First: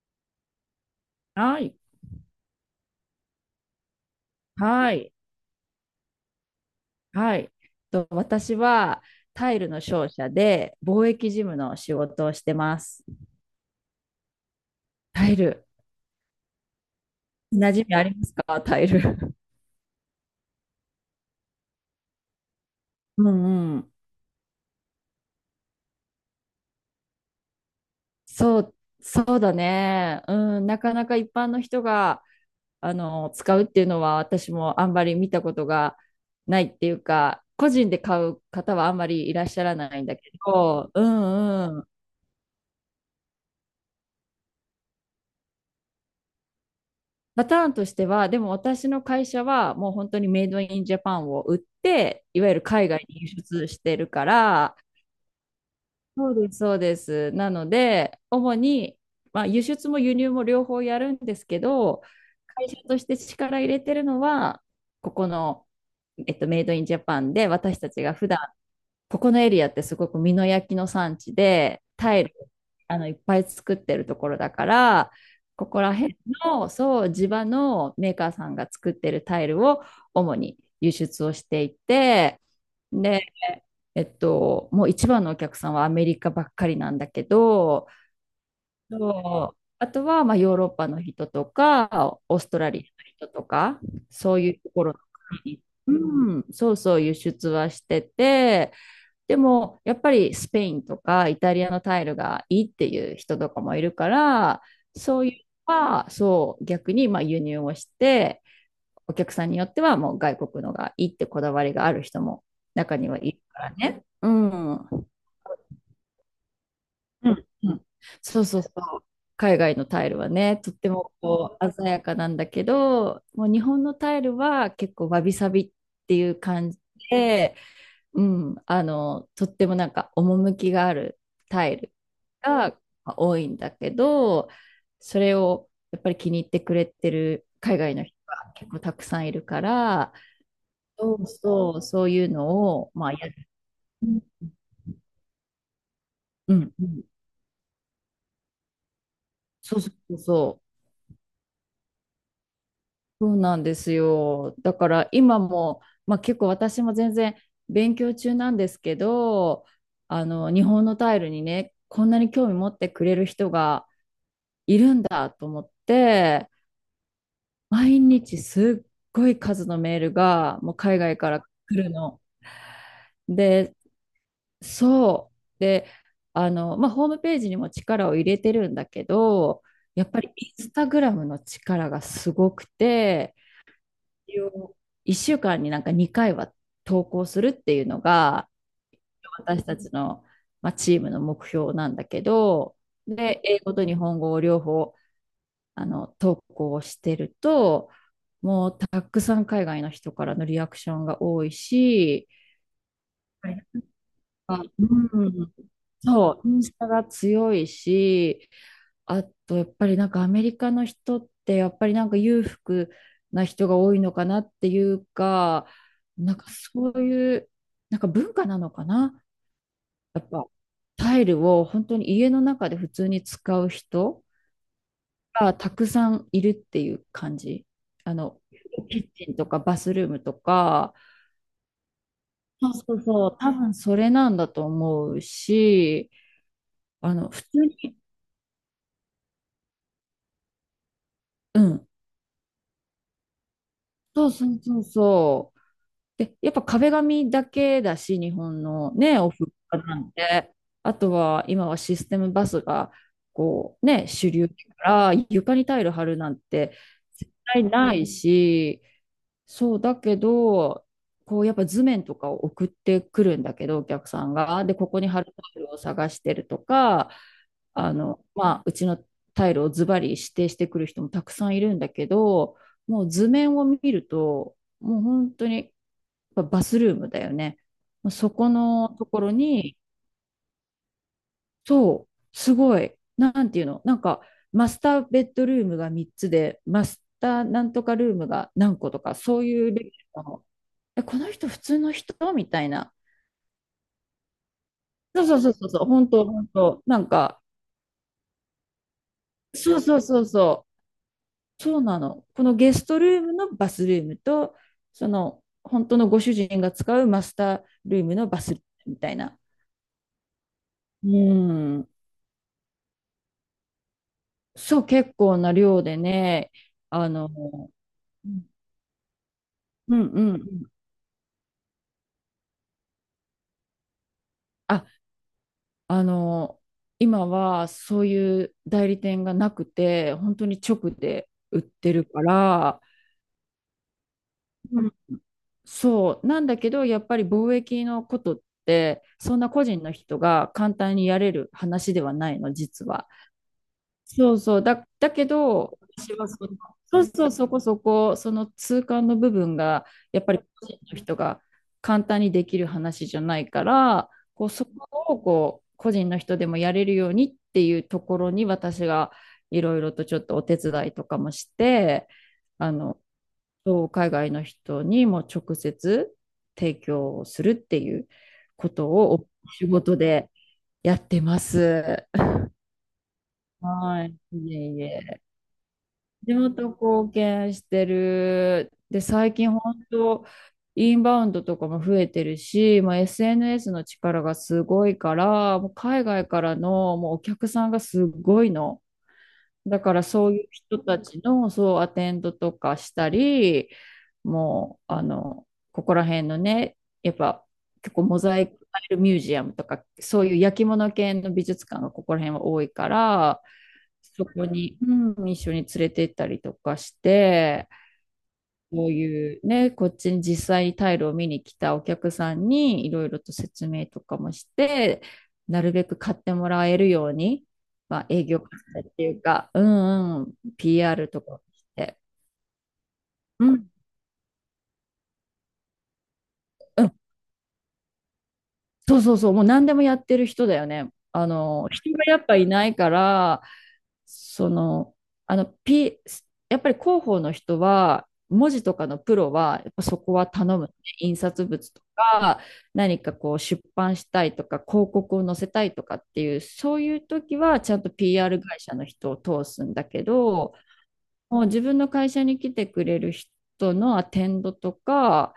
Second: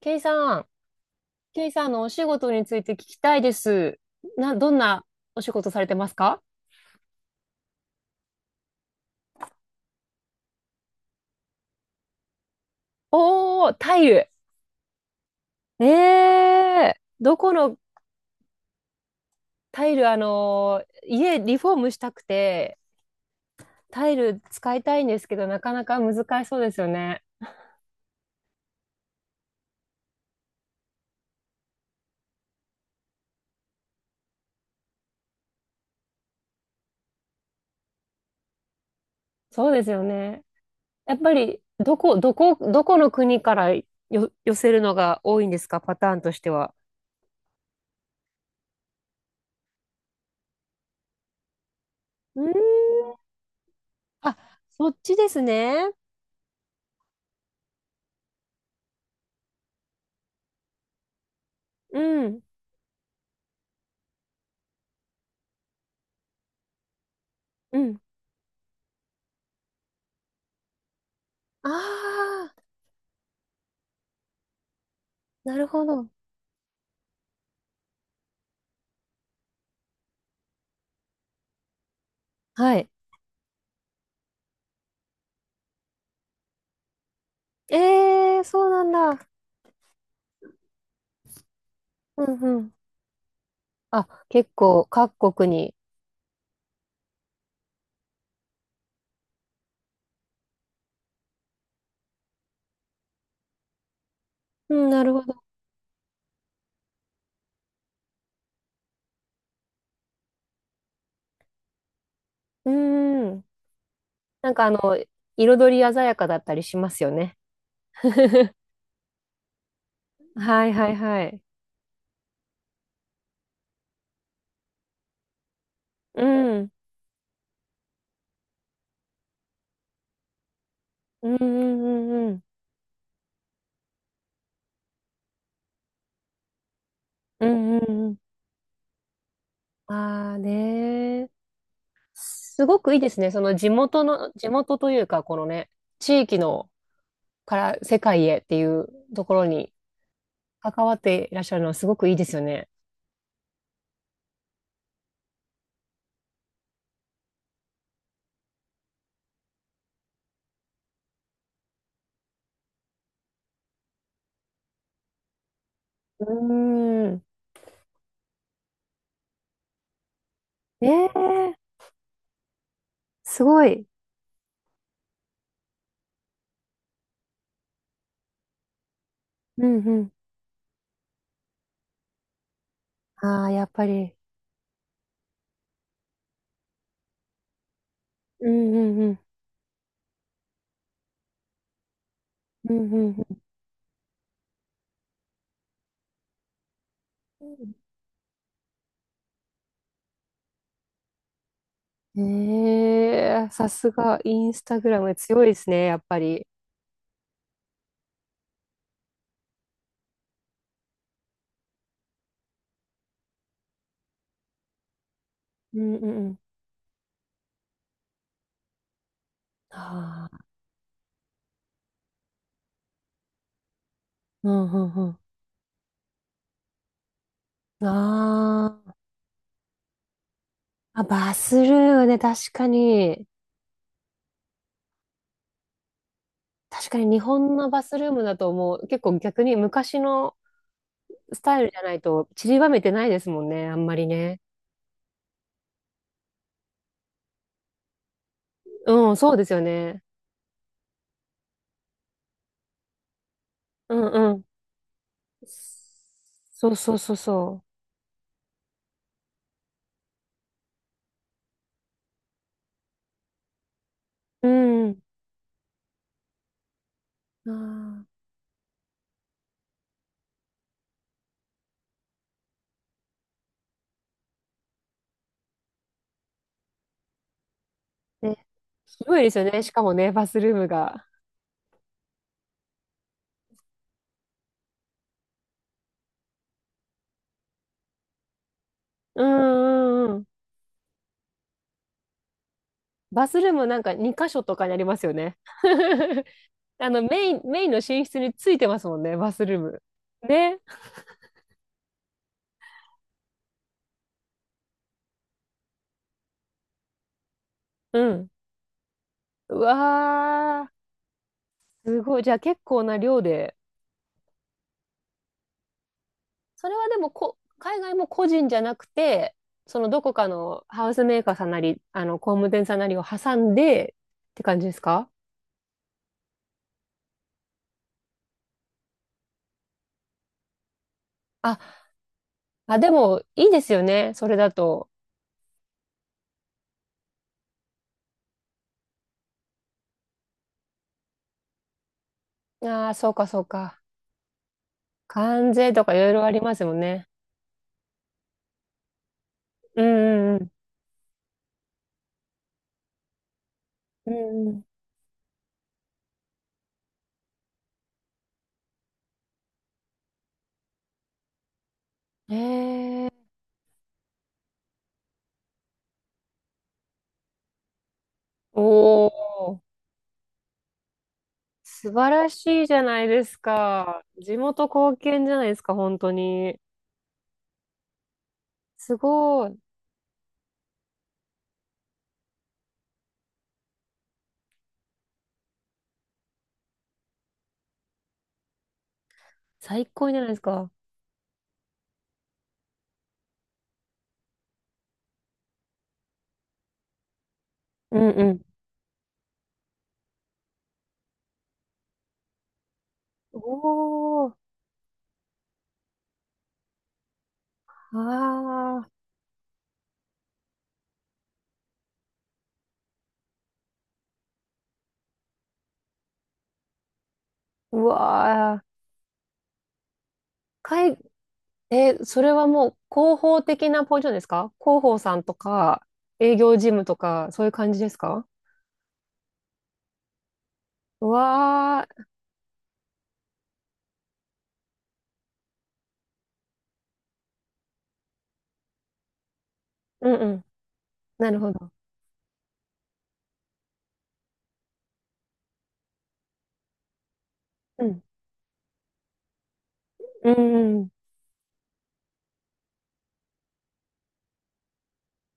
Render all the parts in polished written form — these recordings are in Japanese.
ケイさん、はケイい。さんのお仕事について聞きたいです。どんはない。お仕事されてますか？はい。私はタイルの商社で貿易事務の仕事をしてます。おー、タイル。タイル。ええ、どこ馴の、染みありますかタイル？タイル、家リフォームしたくて、うんうん。タイル使いたいんですけど、なかなか難しそうですよね。そう、そうだね。うん。なかなか一般の人が、使うっていうのは私もあんまり見たことがないっていうか、個人で買う方はあんまりいらっしゃそうらですなよいんだけね。ど、うやっぱり、ん。どこの国からよ寄せるのが多いんですか、パターンとしては？パターンとしては、でも私の会社はもう本当にメイドインジャパンを売って、いうーわゆる海外ん。に輸出してるかあ、ら、そっちですね。そうです、そうです。なので、主に、まあ、輸出も輸入も両方やるんですけど、うん、会社として力入れてるのは、ここの、メイドインジャパンでう私たん。ちが普段ここのエリアってすごく美濃焼きの産地で、タイル、ああ、いっぱい作ってるところだから、なるここほらど。辺の、そう、地場のメーカーさんが作ってるタイルを主に輸出をしていて、はい。で、もう一番のお客さんはアメリカばっかりなんだけえど、え、そうなんだ。そう、あとはまあヨーロッパの人とか、うオースんトうラん。リアの人とか、あ、そう結いうとこ構ろの各国国に、に。うん、そうそう輸出はしてて、でも、やっぱりスペインとかイタリアのタイルがいいっていう人とかもいるから、うん、なるそほういど。うのは、そう、逆にまあ輸入をして、お客さんによってはもう外国のがいいってこだわりがある人もう中にはいーるん。からね。うなんかん。うん。彩り鮮やかだったりしますようね。ん。そう そうそう。海外のタイルはね、はといっはていもはい。こう鮮やかなんだけど、もう日本のタイルは結構わびさびってういうん。感じで、うん、とってもなんか趣があるうんうタイルんうん、うん。が多いんだけど、それをやっぱり気に入ってくれてうるん海う外んのう人ん。が結構たくさんいるから、ああ、そねうー。そう、そういうのすごを、くいいまであ、すやね。る。その地元うの、ん地元というか、このね、地域うのん、うん。から世界へっていうところにそうそうそう、関わっていらっしゃるのはすごくいいですよね。そうなんですよ。だから今も、まあ、結構私も全然勉強中なんですけど、日本のタイルにね、こんなに興味持ってくれる人が、いるんだと思っうて、ーん。毎日すっごい数のメールがもうね海外からえ、来るの。すごで、い。そう。で、まあ、ホームページにも力を入れてるんだけど、うんうやっん。ぱりインスタグラムの力がすごくて、ああ、やっぱり。一週間になんか2回は投稿するっていうのうが、んうんうん。私たちの、まあ、チームの目標なんだけうど、んうんで、英語と日本語を両方投稿をしてると、もうたくさん海外の人からのリアクションが多いうし、ん、ええ、はい。さすが、インあ、スタうグラム強いん、ですね、やっぱそり。う、インスタが強いし、あとやっぱりなんかアメリカの人ってやっぱりなんか裕福な人が多いのかなっていうか、うんうんうなんん。かそういうなんか文化なのかな。やあっあ、ぱタイルを本当に家の中で普通に使う人うんうんがたくさんいるっていう感じ。うん。あの、あー、キッチンとかバスルームとか、あ、バスルームね、確かそうそうに。そう、多分それなんだと思うし、確かに日普本通のバに、スルームだともう結構逆に昔のスうタイルじゃん、ないと散りばめてないですもんね、あんまりそうね。そうそうそう。で、やっぱ壁紙だけだし、日本のうん、ね、おそうで風すよ呂なね。んて、あとは今はシステムバスが、こううね、主んうん。流だから、床にタイル張るなんそうてそうそう絶そ対ないし、そうだけど、こうやっぱ図面とかを送ってくるんだけど、お客さんう。うが。で、こん。こに貼るタイルを探してるとか、あー、まあ、うちのタイルをズバリ指定してくる人もたくさんいるんだけど、もう図面を見ると、もう本当にやっぱバスルームだよね。もうそね、このとこ広いろですよね。しに、かもね、バスルームが。そう、すごい、なんていうの、なんかマスターベッドルームが3つで、マスターなんとかルームが何個とか、うそういうレベルんうんうん。の、え、この人普通の人みたいな。バスルームなんか2箇所とかにありますよそうね。そうそうそうそう、本 当、本当。なんか、メインの寝室についてますもんね、バスルーそうム。そうそうね。そう、そうなの。このゲストルームのバスルームと、その、本当のご主人が使うマスターうルームのん。バスルームみたいな。うわうー、ん。すごい。じゃあ結構な量で。そう、結構な量でね、それはであも、の、こ、海外も個う人んじゃなくて、そのうどんこかうん。のハウスメーカーさんなり、工務店さんなりを挟んでって感じですあ、か？あの、今はそういう代理店がなくて、本当に直で売っあ、てるかあ、ら、でもいいですよね、それだうと。ん。そう。なんだけど、やっぱり貿易のことって、そんな個人の人が簡単にやれる話ではないの、実ああ、は。そうかそうか。そうそう。だけ関税ど、とかいろい私ろはあそりまの、すもんそうね。そう、その痛感の部分うが、やっぱんうりん個人の人が簡単にできる話じゃないから、うこん。う、うそんこをこう、個人の人でもやれるようにっていうところに、私がいろいろとちょっとお手伝いとかもして、うん。あの、えー、そう海外の人にも直接提供をするっていうおことをおー、仕事でやってま素す。晴らしいじゃないですか。はい。地いえ元い貢え。献じゃないですか、本当地に。元貢献してる。すで、最ご近い。本当、インバウンドとかも増えてるし、まあ、SNS の力がすごいから、もう海外からのもうお客さんがすごいの。だ最から高じゃないそうですいうか。人たちのそうアテンドとかしたり、もうここら辺のね、やっぱ結う構んモうザん。イクタイルミュージアムとか、そういう焼き物系の美術館がここら辺は多いから、そおー、こに、うん、一緒に連れて行ったりとかして、あこういうね、こっちに実際にタイルを見に来たお客さんにいろいろと説明とかもして、なるべく買ってもらえるように、ー、うまあ、営業活わー。動っていうか、うんうん、かい、PR とかしえて、ー、それはもう広報うん、的なポジションですか？広報さんとか、営業事う務ん、とか、そういう感じですか？そうそうそう、もう何でもやってる人だよね。うわ人がー、やっぱいないから、その、あの、P、やっぱり広報の人は、文字とかのプロは、やっぱそうこんはうん。頼むね。印なる刷ほど。物とか、何かこう出版したいとか、広告を載せたいとかっていう、そういう時はちゃんうと ん PR 会社の人を通すんだけうど、んうん、もう自分の会社に来てくれる人のアテンドとか、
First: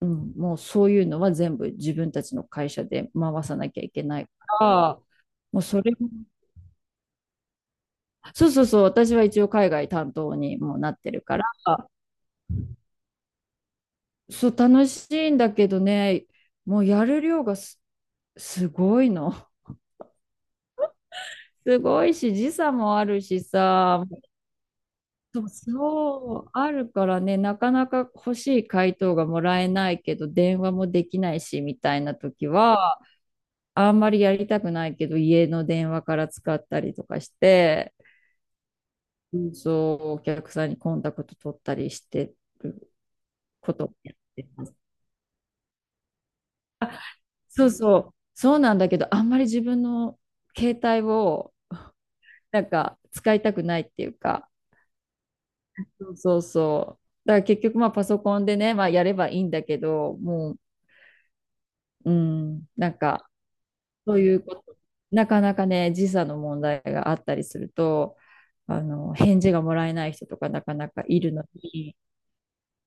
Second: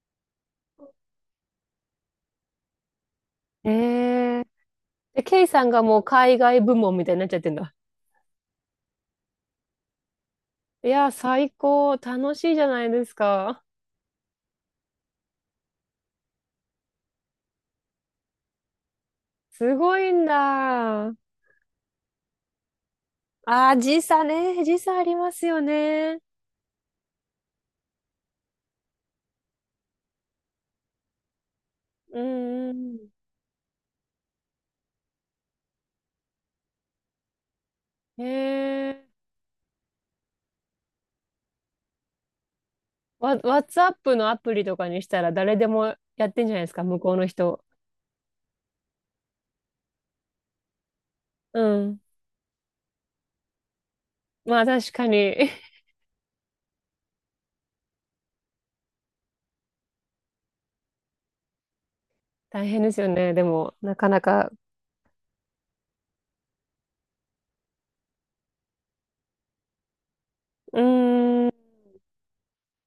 うん、もうそういうのは全部自分たちの会社で回さなきゃいけないかええ。ら、で、ケイもうさんそがれもうも海外部門みたいになっちゃってんだ。そうそうそう、私は一応海外担当にもういなっやー、てるから、最高。楽しいじゃないですか。そう、楽しいんだけどね、もうやる量がすごいの。すごいんだ。あ すごいし、時差もあるしあ、時さ、差ね。時差ありまそすうよね。そう、あるからね、なかなか欲しい回答がもらえないけど、電話もできないし、みたいなう時んうは、あんまりやりたくないけど、家の電話から使ったりとかして、ん。へえ。そう、お客さんにコンタクト取ったりしてるわ、ことをや WhatsApp っのアてプリまとす。かにしたら誰でもやってんじゃないですか、向こうの人。そうそう、そうなんだけど、あんまり自分の携帯をうん。なんか使いたくないっていうか、まあ確かに。 そうそうそう。だから結局まあパソコンでね、まあやればいいんだけど、もう、う大ん、変なでんすよかね。でも、なかそなういうか。こと、なかなかね、時差の問題があったりすると、返事がもらえない人とかなかうなかいるのーん。に、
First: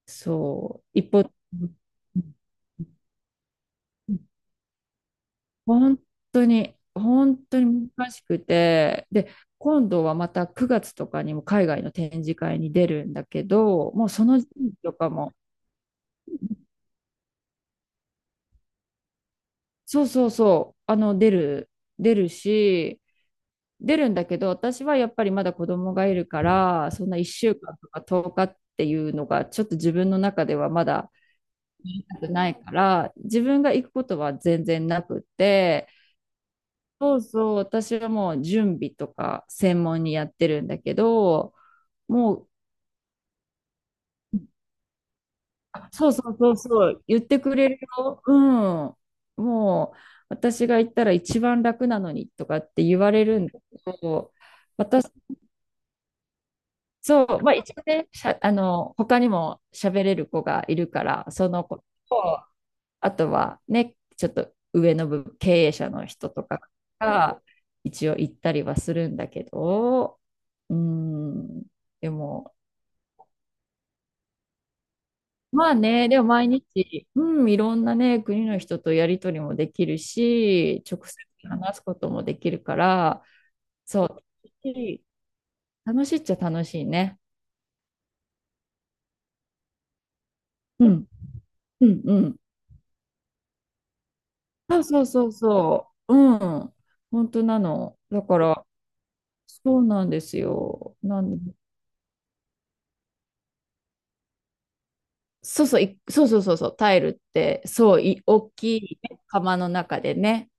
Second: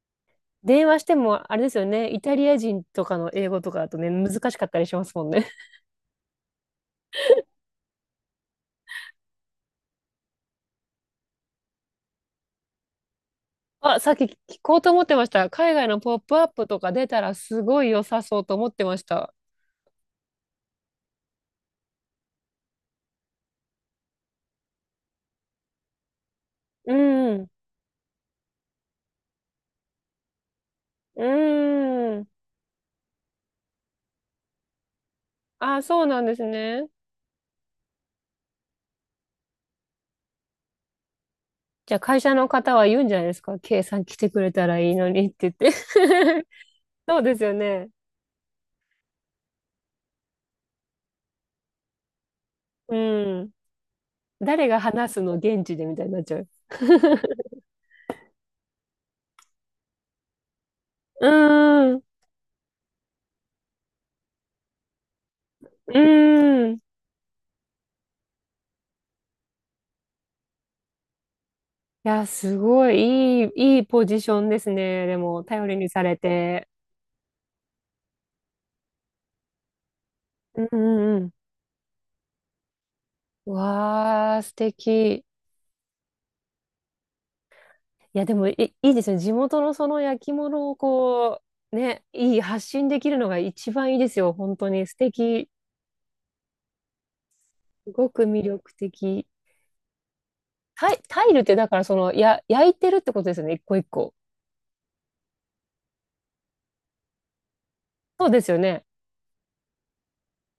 そ電う、話し一て方、も、うあれでん、すよね。イタリア人とかの英語とかだとね、難しかったりしますもんね。本当に、本当に難しくて、で、今度はまた9月とかにも海外の展示会に出るんだけど、あ、もうさっきそ聞の時期こうとと思っかてましも、た。海外のポップアップとか出たらすごい良さそうと思ってました。そうそうそう、出るし、出るんだけど、私はやっぱりまだ子供がいるから、うそんな1ん。週間とか10日っていうのが、ちょっと自分の中ではまだうん。ないから、自分が行くことは全然なくっあ、て、そうなんですね。そうそう、私はもう準備とか専門にやってるんだけど、じゃあ会社ものう、方は言うんじゃないですか。K さん来てくれたらいいのにって言って。そうそうそうそう、そ言っうでてすよくれるね。よ。うん。もう、私が行ったら一番楽なのにとかってう言われるんん。だけど、誰が私、話すの現地でみたいになっちゃう。そう、まあ一応ね、しゃ、あの、他にも喋れる子がいるか ら、うその子と、ん。あとはね、ちょっと上の部、経営者うの人とかん。いが一応行ったりはするんだけど、うん、でや、も、すごいいい、いいポジションですね。でも、頼まありにさね、れでも毎て。日、うん、いろんなね、国の人とやり取りもできるうし、直接んうん話すこともできるから、うん。そわー、う、素敵。楽しいっちゃ楽しいね。いや、でも、いいですね。地元のその焼き物をうん、こう、うん、ね、うん。いい発信できるのが一番いいですよ。本当そうに素そうそう敵。そう、うん、本当なすの。ごだくか魅ら、力的。そうなんですよ。タイルってだからその、や、焼いてるってことですよね。一個一個。そうそう、そうそうそうそう、タイルって、そう、そうで大すよきね。いね釜の中でね、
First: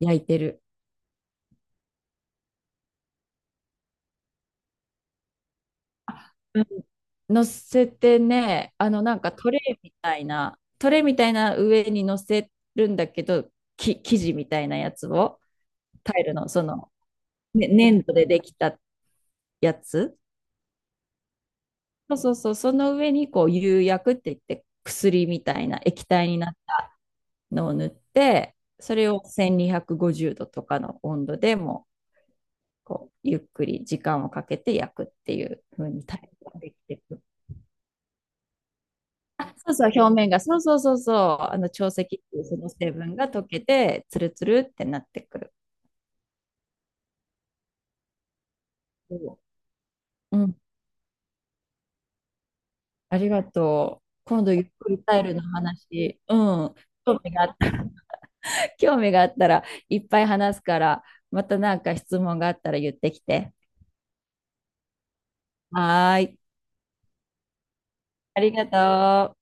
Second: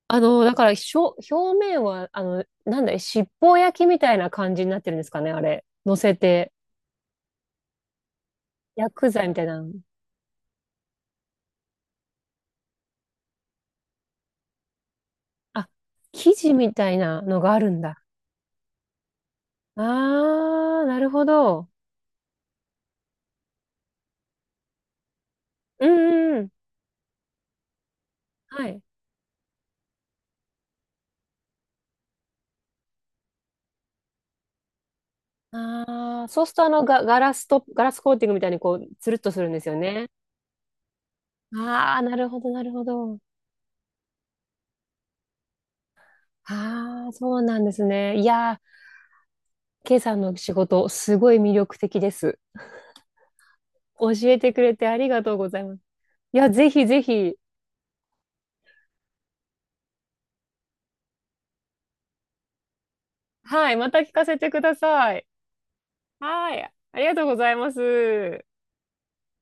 焼いてだる。から表面は、なんだい、七宝焼きみたいな感じになってるんですかね、あれ。乗せて、乗せてね、あの薬なん剤かみたいトレなの。イみたいな、トレイみたいな上に乗せるんだけど、生地みたいなやつを、あ、タイ生ルの地そみたの、いなのがあね、るんだ。粘土でできたやつ。あー、なるほど。そうそうそう、その上にこう釉薬って言って薬みたいなうん液体うんにうん。なったのを塗って、はい。それを1250度とかの温度でもこうゆっくり時間をかけて焼くっていう風にタイああ、そうルするがとあできの、てくガる。ラスと、ガラスコーティングみたいにこう、つるっとするんあ、ですそうよそう、ね。表面が、そうそうそうそう、潮ああ、石っなてるほいうど、そなのるほ成分ど。が溶けて、つるつるってなってくる。ああ、そうなんですね。いやー、そケイさんのう。う仕ん、事、すごい魅力的です。ありがとう。教え今て度くゆっれてくありりタがイとルうのございます。話、ういや、ぜん、ひぜ興味ひ、があった、興味があったらいっぱい話すから、またなんか質問があったら言ってきて。はい、また聞かせてください。はーい、はい、ありがとうございまあす。りがとう。